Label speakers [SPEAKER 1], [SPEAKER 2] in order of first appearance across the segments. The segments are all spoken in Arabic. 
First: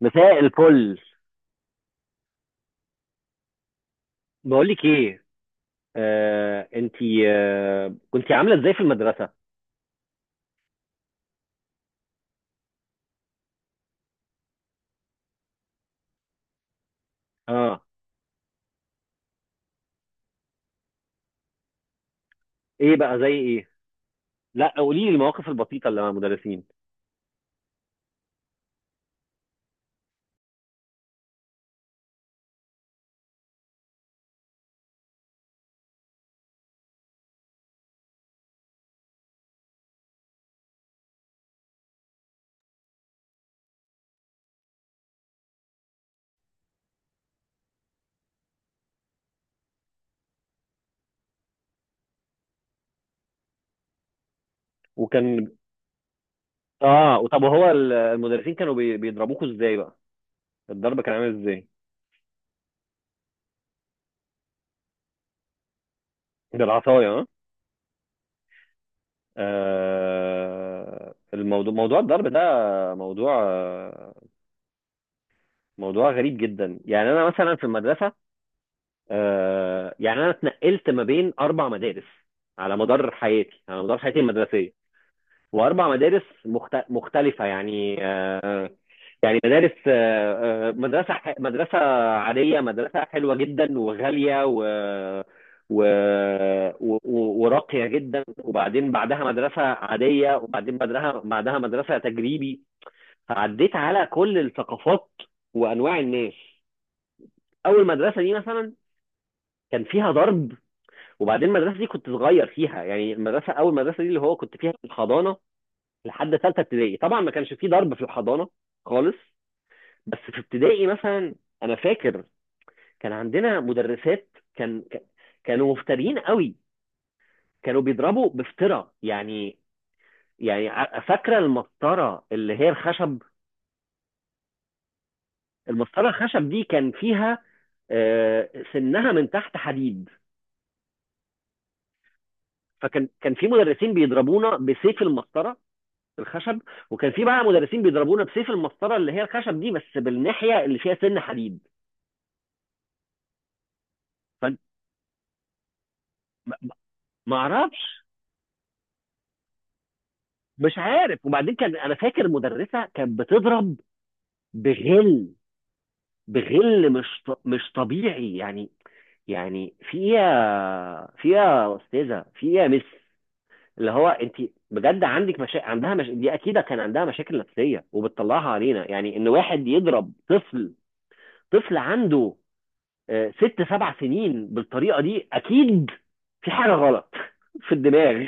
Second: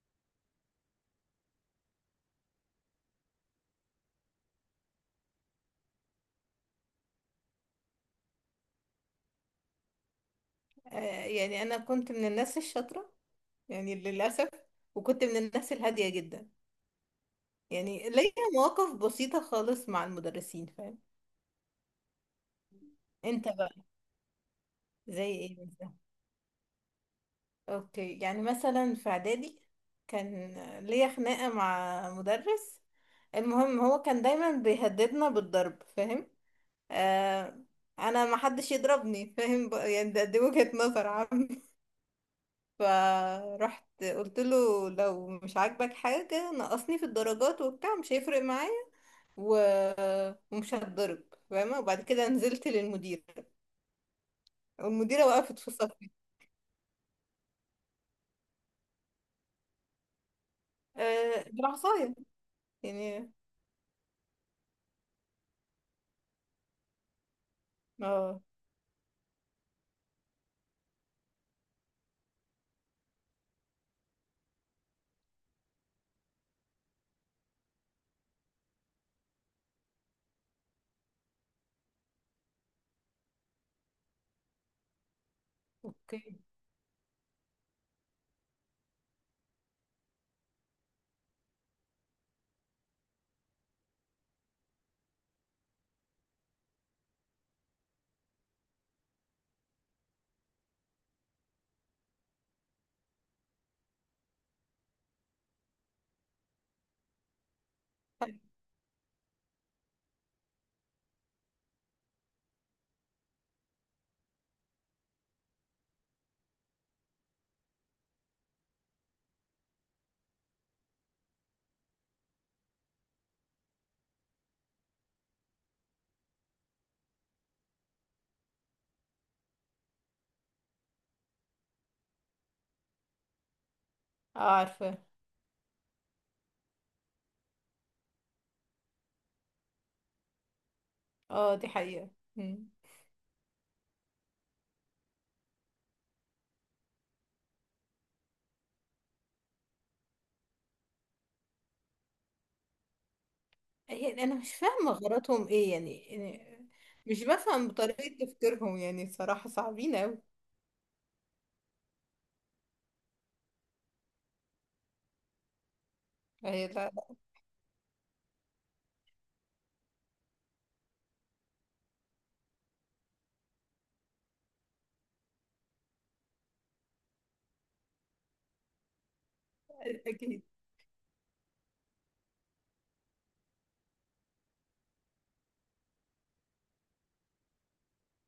[SPEAKER 1] مساء الفل. بقول لك ايه، انتي، كنتي عامله ازاي في المدرسه؟
[SPEAKER 2] آه، يعني انا كنت من الناس الشاطره، يعني للاسف. وكنت من الناس الهاديه جدا،
[SPEAKER 1] اه.
[SPEAKER 2] يعني ليا مواقف بسيطه خالص مع المدرسين فاهم.
[SPEAKER 1] ايه بقى زي
[SPEAKER 2] انت
[SPEAKER 1] ايه؟
[SPEAKER 2] بقى،
[SPEAKER 1] لا، قولي لي
[SPEAKER 2] زي
[SPEAKER 1] المواقف
[SPEAKER 2] ايه
[SPEAKER 1] البسيطه
[SPEAKER 2] مثلا؟
[SPEAKER 1] اللي مع المدرسين.
[SPEAKER 2] اوكي، يعني مثلا في اعدادي كان ليا خناقه مع مدرس. المهم هو كان دايما بيهددنا بالضرب فاهم. آه. انا ما حدش يضربني فاهم بقى، يعني دي وجهه نظر عامه. فرحت قلت له لو مش عاجبك حاجة نقصني في الدرجات وبتاع مش هيفرق معايا و... ومش هتضرب فاهمة. وبعد كده نزلت للمديرة والمديرة
[SPEAKER 1] وكان،
[SPEAKER 2] وقفت في صفي.
[SPEAKER 1] اه، وطب هو المدرسين كانوا بيضربوكوا ازاي بقى؟ الضرب كان عامل
[SPEAKER 2] آه،
[SPEAKER 1] ازاي؟
[SPEAKER 2] بالعصاية يعني.
[SPEAKER 1] بالعصايه، اه.
[SPEAKER 2] اه.
[SPEAKER 1] الموضوع، موضوع الضرب ده، موضوع موضوع غريب جدا. يعني انا مثلا في المدرسه، يعني انا اتنقلت ما بين اربع مدارس على مدار حياتي، على مدار حياتي المدرسيه، واربع
[SPEAKER 2] اوكي،
[SPEAKER 1] مدارس مختلفه يعني يعني مدارس، مدرسه، مدرسه عاديه، مدرسه حلوه جدا وغاليه و، و... و... وراقيه جدا، وبعدين بعدها مدرسه عاديه، وبعدين بعدها مدرسه تجريبي. فعديت على كل الثقافات وانواع الناس. اول مدرسه دي مثلا كان فيها ضرب. وبعدين المدرسه دي كنت صغير فيها، يعني المدرسه، اول مدرسه دي اللي هو كنت فيها في الحضانه لحد ثالثه ابتدائي، طبعا ما كانش فيه ضرب في الحضانه خالص. بس في ابتدائي مثلا، انا فاكر كان عندنا مدرسات، كانوا مفترين قوي، كانوا بيضربوا بفترة يعني. يعني فاكره المسطره اللي هي الخشب؟
[SPEAKER 2] اه عارفة.
[SPEAKER 1] المسطره الخشب دي كان فيها، سنها من تحت حديد.
[SPEAKER 2] اه دي حقيقة. مم.
[SPEAKER 1] فكان في مدرسين بيضربونا بسيف المسطره الخشب، وكان في بقى مدرسين بيضربونا بسيف المسطره اللي هي الخشب دي بس بالناحيه اللي فيها سن حديد.
[SPEAKER 2] يعني انا مش فاهمة غلطهم ايه يعني. مش
[SPEAKER 1] ما
[SPEAKER 2] بفهم
[SPEAKER 1] اعرفش،
[SPEAKER 2] بطريقة تفكيرهم، يعني صراحة صعبين اوي.
[SPEAKER 1] مش عارف. وبعدين كان، انا فاكر المدرسه كانت بتضرب بغل،
[SPEAKER 2] هي لا
[SPEAKER 1] بغل
[SPEAKER 2] لا.
[SPEAKER 1] مش طبيعي يعني. يعني في ايه يا، في ايه يا استاذه، في ايه يا مس، اللي هو انت بجد عندك عندها مش... دي اكيد كان عندها مشاكل نفسيه وبتطلعها علينا. يعني ان واحد يضرب
[SPEAKER 2] اكيد.
[SPEAKER 1] طفل، طفل عنده ست سبع سنين بالطريقه دي، اكيد في حاجه غلط في الدماغ.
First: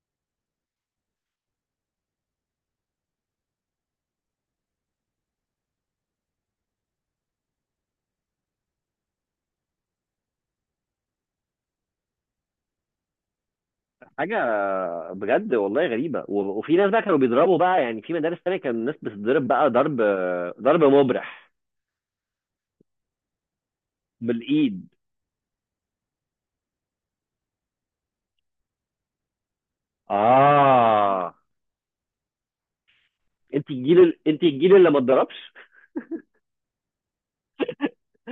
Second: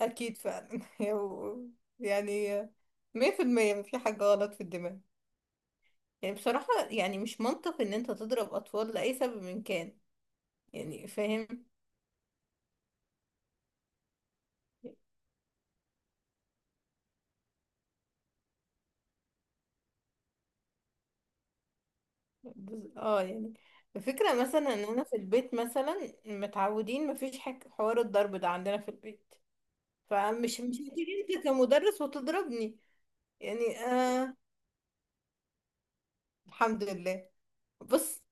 [SPEAKER 2] أكيد فعلا و- يعني 100% مفي حاجة غلط في الدماغ. يعني بصراحة، يعني مش منطق إن أنت تضرب أطفال لأي سبب من كان، يعني فاهم.
[SPEAKER 1] حاجه بجد والله غريبه وفي ناس بقى كانوا بيضربوا بقى، يعني في مدارس تانية كان الناس بتضرب بقى ضرب، ضرب مبرح.
[SPEAKER 2] اه، يعني الفكرة مثلا إن
[SPEAKER 1] بالايد،
[SPEAKER 2] أنا في البيت، مثلا متعودين مفيش حاجة، حوار الضرب ده عندنا في البيت. فمش مش هتيجي
[SPEAKER 1] اه.
[SPEAKER 2] أنت كمدرس وتضربني،
[SPEAKER 1] انت
[SPEAKER 2] يعني
[SPEAKER 1] الجيل
[SPEAKER 2] آه.
[SPEAKER 1] انت الجيل اللي ما اتضربش.
[SPEAKER 2] الحمد لله. بص،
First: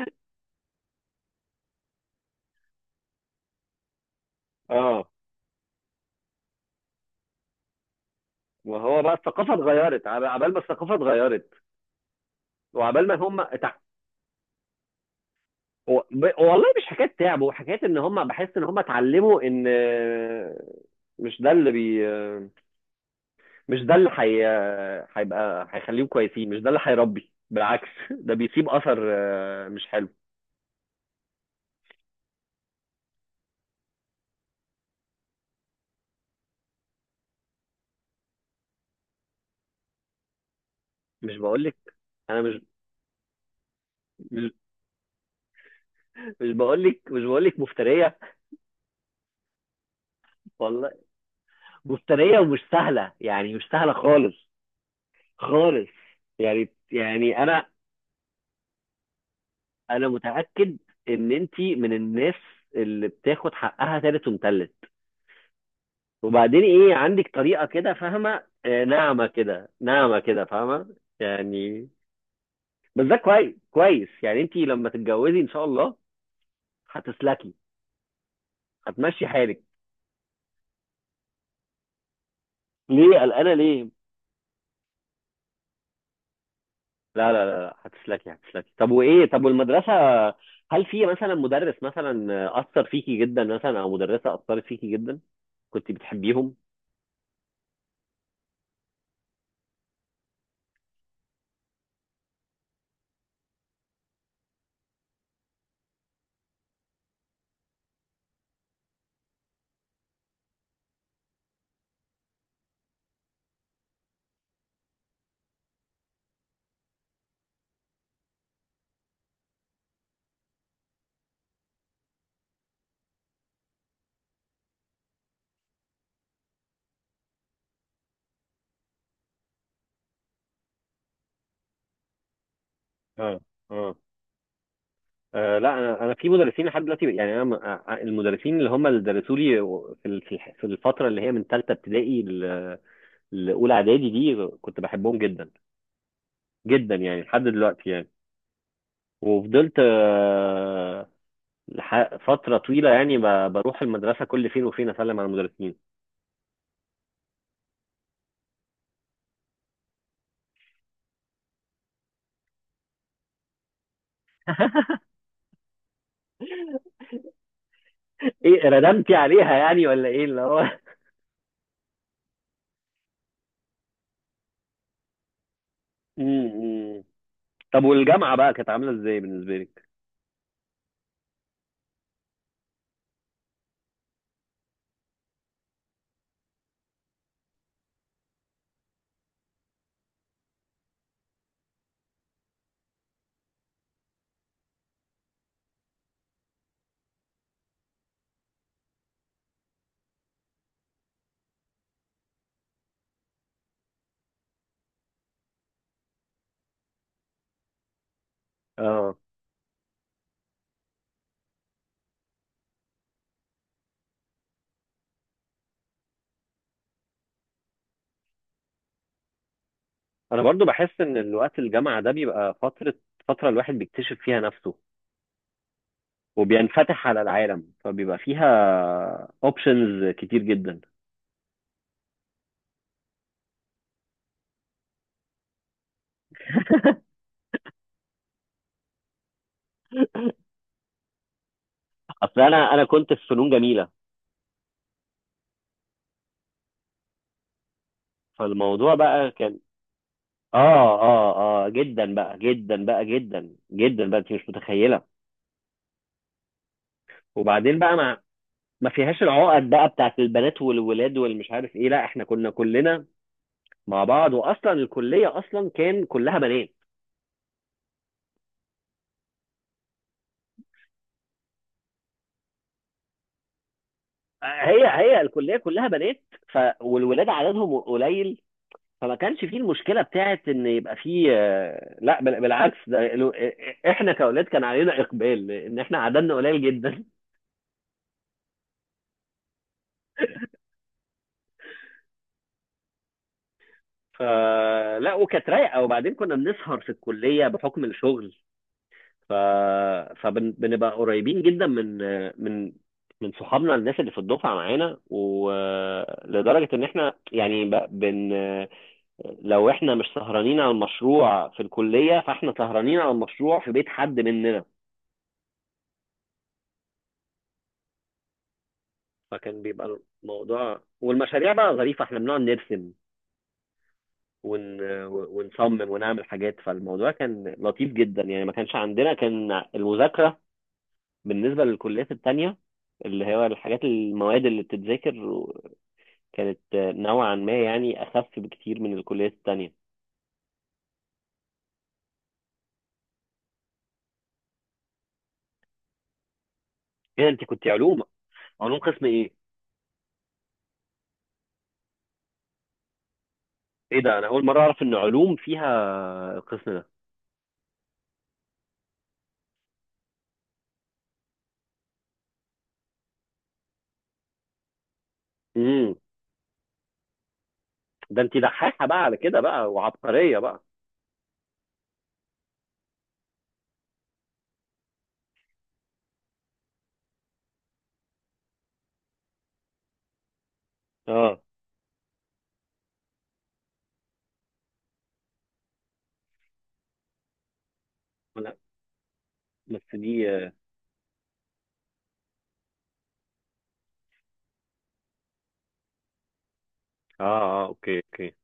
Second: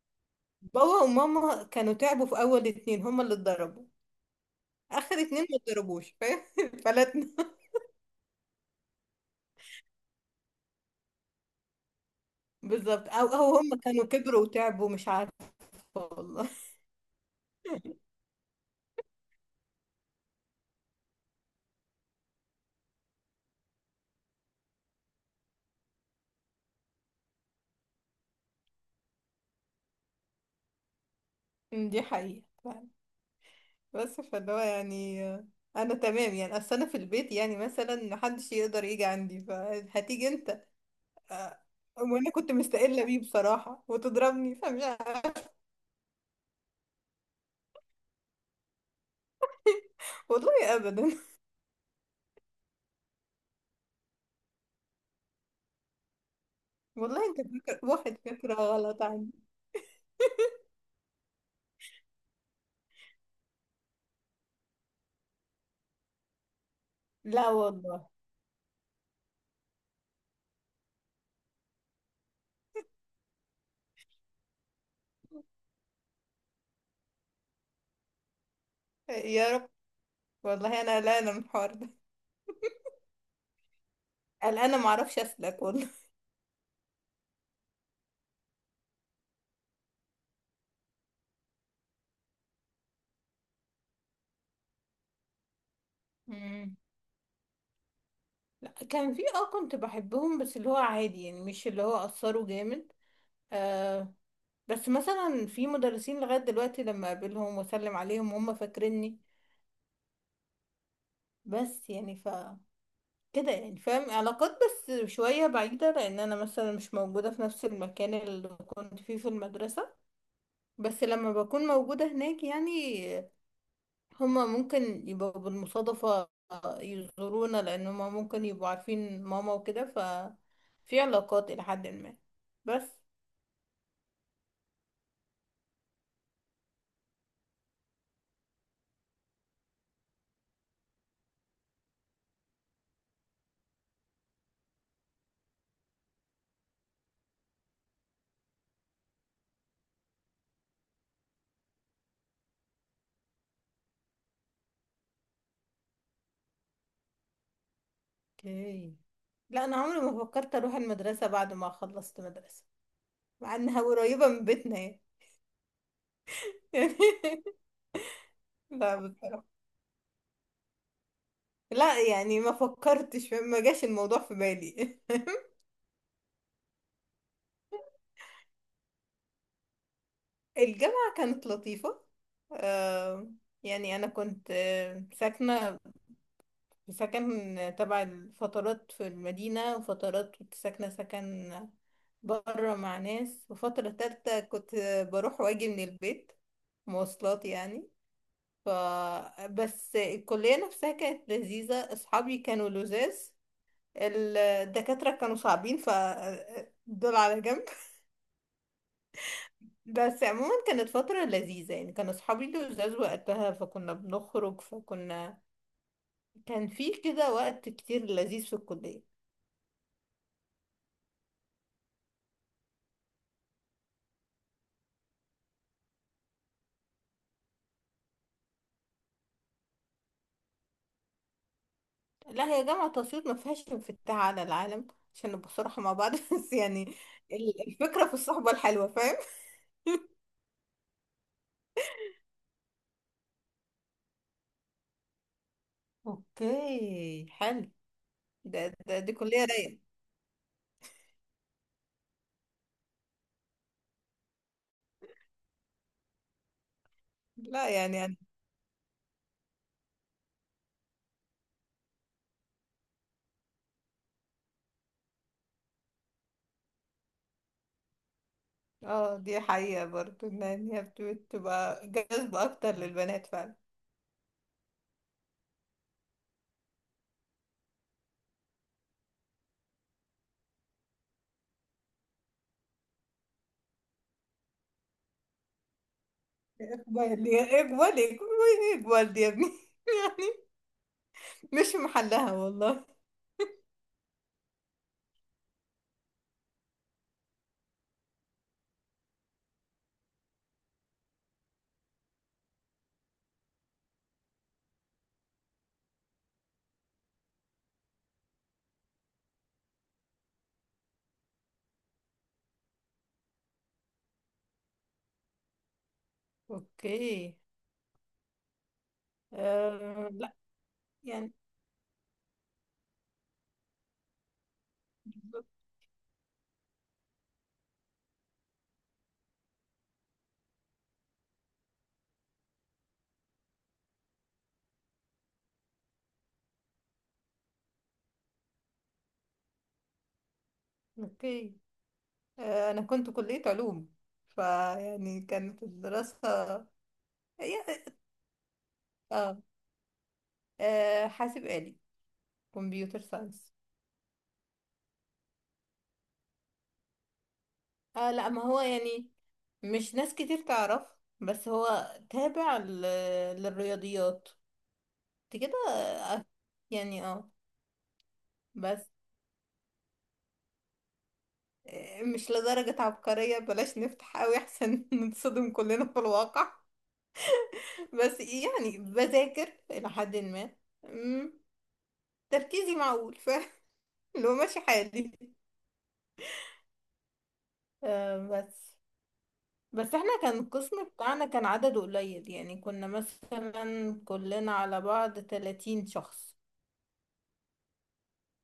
[SPEAKER 2] بابا وماما كانوا تعبوا في أول اتنين، هما اللي اتضربوا.
[SPEAKER 1] اه،
[SPEAKER 2] آخر اتنين ما اتضربوش فاهم فلتنا.
[SPEAKER 1] ما هو بقى الثقافه اتغيرت، عبال ما الثقافه اتغيرت. وعبال
[SPEAKER 2] بالظبط.
[SPEAKER 1] ما
[SPEAKER 2] او
[SPEAKER 1] هم
[SPEAKER 2] او هم كانوا كبروا وتعبوا، مش عارفة. والله.
[SPEAKER 1] والله مش حكايه تعب، وحكايه ان هم، بحس ان هم اتعلموا ان، مش ده اللي مش ده هيبقى، هيخليهم كويسين. مش ده اللي هيربي، بالعكس، ده بيسيب اثر مش حلو.
[SPEAKER 2] دي حقيقة فعلا. بس فاللي هو يعني انا تمام، يعني اصل انا في البيت يعني مثلا محدش يقدر يجي عندي، فهتيجي انت
[SPEAKER 1] مش
[SPEAKER 2] آه،
[SPEAKER 1] بقول لك؟
[SPEAKER 2] وانا
[SPEAKER 1] انا
[SPEAKER 2] كنت مستقلة بيه بصراحة
[SPEAKER 1] مش
[SPEAKER 2] وتضربني، فمش عارفة.
[SPEAKER 1] مش بقول لك، مش بقول لك مفتريه،
[SPEAKER 2] والله
[SPEAKER 1] والله
[SPEAKER 2] ابدا.
[SPEAKER 1] مفتريه ومش سهله، يعني مش سهله خالص، خالص. يعني
[SPEAKER 2] والله انت
[SPEAKER 1] يعني انا،
[SPEAKER 2] فاكر واحد فكرة غلط عندي.
[SPEAKER 1] انا متاكد ان انت من الناس اللي بتاخد حقها تالت ومتلت. وبعدين ايه، عندك
[SPEAKER 2] لا
[SPEAKER 1] طريقه كده
[SPEAKER 2] والله.
[SPEAKER 1] فاهمه، ناعمه كده، ناعمه كده فاهمه يعني. بس ده كويس، كويس، يعني انت لما تتجوزي ان شاء الله هتسلكي، هتمشي
[SPEAKER 2] يا
[SPEAKER 1] حالك.
[SPEAKER 2] رب. والله انا قلقانة من الحوار ده.
[SPEAKER 1] ليه قلقانه، ليه؟
[SPEAKER 2] قلقانة معرفش اسلك والله.
[SPEAKER 1] لا، هتسلكي، هتسلكي. طب وايه، طب والمدرسه، هل في مثلا مدرس مثلا اثر فيكي جدا، مثلا، او مدرسه اثرت فيكي جدا، كنت بتحبيهم؟
[SPEAKER 2] مم. لا، كان في كنت بحبهم بس اللي هو عادي، يعني مش اللي هو اثروا جامد. آه بس مثلا في مدرسين لغاية دلوقتي لما اقابلهم واسلم عليهم هم فاكريني. بس يعني كده يعني، فاهم علاقات بس شوية بعيدة، لأن أنا مثلا مش موجودة في نفس المكان اللي كنت فيه في المدرسة. بس لما بكون موجودة هناك يعني، هما ممكن يبقوا بالمصادفة يزورونا، لأن هما ممكن يبقوا عارفين ماما وكده في علاقات إلى حد ما بس.
[SPEAKER 1] اه، اه. آه، لا انا، انا في مدرسين لحد دلوقتي، يعني انا المدرسين اللي هم اللي درسوا لي في في في الفتره اللي هي من ثالثه ابتدائي لاولى اعدادي، دي كنت بحبهم جدا جدا، يعني لحد دلوقتي يعني. وفضلت فترة طويلة يعني بروح المدرسة كل فين وفين أسلم على المدرسين.
[SPEAKER 2] اوكي. لا، أنا عمري ما فكرت أروح المدرسة بعد ما خلصت مدرسة، مع إنها قريبة من بيتنا يعني. يعني
[SPEAKER 1] إيه،
[SPEAKER 2] لا
[SPEAKER 1] ندمتي
[SPEAKER 2] بصراحة،
[SPEAKER 1] عليها يعني ولا إيه اللي هو؟
[SPEAKER 2] لا يعني ما فكرتش، ما جاش الموضوع في بالي.
[SPEAKER 1] م- م. طب والجامعة بقى، كانت عاملة إزاي بالنسبة لك؟
[SPEAKER 2] الجامعة كانت لطيفة. آه، يعني أنا كنت ساكنة سكن تبع الفترات في المدينة، وفترات كنت ساكنة سكن برا مع ناس، وفترة تالتة كنت بروح واجي من البيت، مواصلات يعني. ف بس الكلية نفسها كانت لذيذة، أصحابي كانوا لذاذ. الدكاترة كانوا صعبين، دول على جنب.
[SPEAKER 1] آه.
[SPEAKER 2] بس عموما كانت فترة لذيذة، يعني كان أصحابي لذاذ وقتها فكنا بنخرج كان في كده وقت كتير لذيذ في الكلية.
[SPEAKER 1] أنا برضو بحس إن الوقت الجامعة ده بيبقى فترة، فترة الواحد بيكتشف فيها نفسه وبينفتح على العالم، فبيبقى فيها اوبشنز كتير جدا.
[SPEAKER 2] لا، هي جامعة أسيوط ما فيهاش انفتاح على العالم، عشان نبقى صراحة مع بعض بس يعني الفكرة في الصحبة الحلوة فاهم.
[SPEAKER 1] اصل انا، انا كنت في فنون جميله،
[SPEAKER 2] اوكي حلو. ده,
[SPEAKER 1] فالموضوع
[SPEAKER 2] ده دي
[SPEAKER 1] بقى
[SPEAKER 2] كلية
[SPEAKER 1] كان،
[SPEAKER 2] رايقة.
[SPEAKER 1] اه اه، اه جدا بقى، جدا بقى، جدا بقى، انت مش متخيله.
[SPEAKER 2] لا
[SPEAKER 1] وبعدين بقى،
[SPEAKER 2] يعني
[SPEAKER 1] ما فيهاش العقد بقى بتاعت البنات والولاد والمش عارف ايه، لا احنا كنا كلنا مع بعض، واصلا الكليه اصلا كان كلها بنات.
[SPEAKER 2] اه، دي حقيقة برضو ان هي بتبقى جذبة اكتر للبنات فعلا.
[SPEAKER 1] هي، هي الكليه كلها بنات، ف والولاد عددهم قليل، فما كانش فيه المشكله بتاعت ان يبقى فيه لا بالعكس، احنا كاولاد كان علينا اقبال ان احنا عددنا قليل جدا.
[SPEAKER 2] اقبل يا اقبل اقبل، اقبل دي يا ابني مش محلها والله.
[SPEAKER 1] فلا، وكانت رايقه. وبعدين كنا بنسهر في الكليه بحكم الشغل، ف... فبنبقى قريبين جدا من، من من صحابنا، الناس اللي في الدفعه معانا، ولدرجه ان احنا، يعني ب- بن لو احنا مش سهرانين على المشروع في الكليه فاحنا سهرانين على المشروع في بيت حد مننا.
[SPEAKER 2] اوكي.
[SPEAKER 1] فكان بيبقى
[SPEAKER 2] آه لا
[SPEAKER 1] الموضوع،
[SPEAKER 2] يعني،
[SPEAKER 1] والمشاريع بقى ظريفه، احنا بنقعد نرسم ون...
[SPEAKER 2] بالظبط.
[SPEAKER 1] ونصمم ونعمل حاجات. فالموضوع كان لطيف جدا يعني، ما كانش عندنا كان المذاكره بالنسبة للكليات التانية، اللي هو الحاجات، المواد اللي بتتذاكر كانت نوعا ما يعني أخف بكتير من الكليات التانية.
[SPEAKER 2] اوكي. انا كنت كلية علوم، فيعني كانت الدراسة.
[SPEAKER 1] ايه ده، انت كنت
[SPEAKER 2] يا-
[SPEAKER 1] علوم؟ علوم قسم ايه؟
[SPEAKER 2] اه. حاسب آلي، كمبيوتر ساينس.
[SPEAKER 1] ايه ده، انا اول مرة اعرف ان علوم فيها القسم ده.
[SPEAKER 2] اه لا، ما هو يعني مش ناس كتير تعرف، بس هو تابع للرياضيات انت كده.
[SPEAKER 1] امم.
[SPEAKER 2] يعني اه
[SPEAKER 1] ده انت دحاحة
[SPEAKER 2] بس
[SPEAKER 1] بقى على كده بقى، وعبقرية بقى.
[SPEAKER 2] مش لدرجة عبقرية، بلاش نفتح قوي احسن نتصدم كلنا في الواقع. بس يعني بذاكر إلى حد ما. مم،
[SPEAKER 1] اه.
[SPEAKER 2] تركيزي معقول، لو ماشي حالي.
[SPEAKER 1] لا
[SPEAKER 2] بس،
[SPEAKER 1] بس
[SPEAKER 2] بس احنا
[SPEAKER 1] دي
[SPEAKER 2] كان
[SPEAKER 1] اه،
[SPEAKER 2] القسم بتاعنا كان عدده قليل، يعني كنا مثلا كلنا على بعض 30 شخص.
[SPEAKER 1] اه، اوكي اوكي.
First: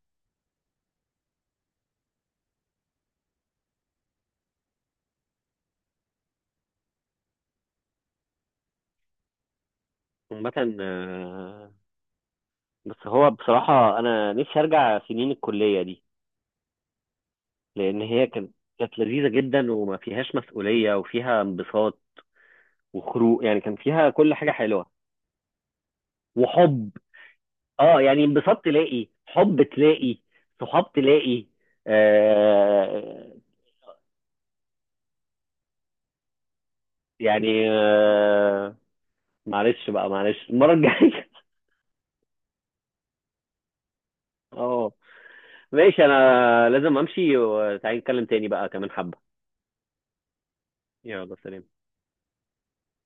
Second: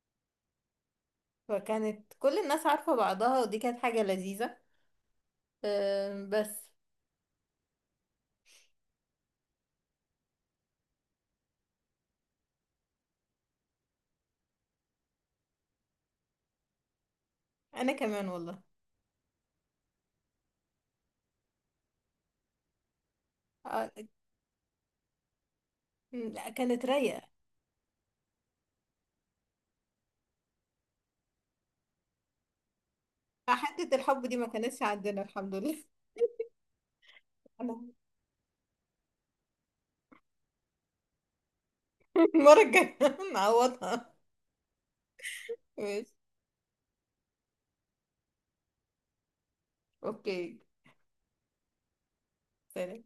[SPEAKER 2] فكانت كل الناس عارفة بعضها، ودي كانت حاجة لذيذة. بس
[SPEAKER 1] عامة بس هو بصراحة انا نفسي ارجع سنين الكلية دي،
[SPEAKER 2] انا
[SPEAKER 1] لان هي
[SPEAKER 2] كمان
[SPEAKER 1] كانت،
[SPEAKER 2] والله.
[SPEAKER 1] كانت لذيذة جدا وما فيهاش مسؤولية وفيها انبساط وخروج، يعني كان
[SPEAKER 2] آه
[SPEAKER 1] فيها كل حاجة حلوة.
[SPEAKER 2] لا، كانت
[SPEAKER 1] وحب،
[SPEAKER 2] رايقة.
[SPEAKER 1] اه، يعني انبساط، تلاقي حب، تلاقي صحاب، تلاقي، آه
[SPEAKER 2] حتة الحب دي ما كانتش عندنا الحمد لله.
[SPEAKER 1] يعني،
[SPEAKER 2] انا،
[SPEAKER 1] آه، معلش بقى، معلش المرة الجاية.
[SPEAKER 2] المرة الجاية نعوضها.
[SPEAKER 1] اه، ماشي،
[SPEAKER 2] ماشي.
[SPEAKER 1] انا لازم امشي، وتعالي نتكلم تاني بقى كمان حبة.
[SPEAKER 2] اوكي.
[SPEAKER 1] يلا، سلام.
[SPEAKER 2] سلام.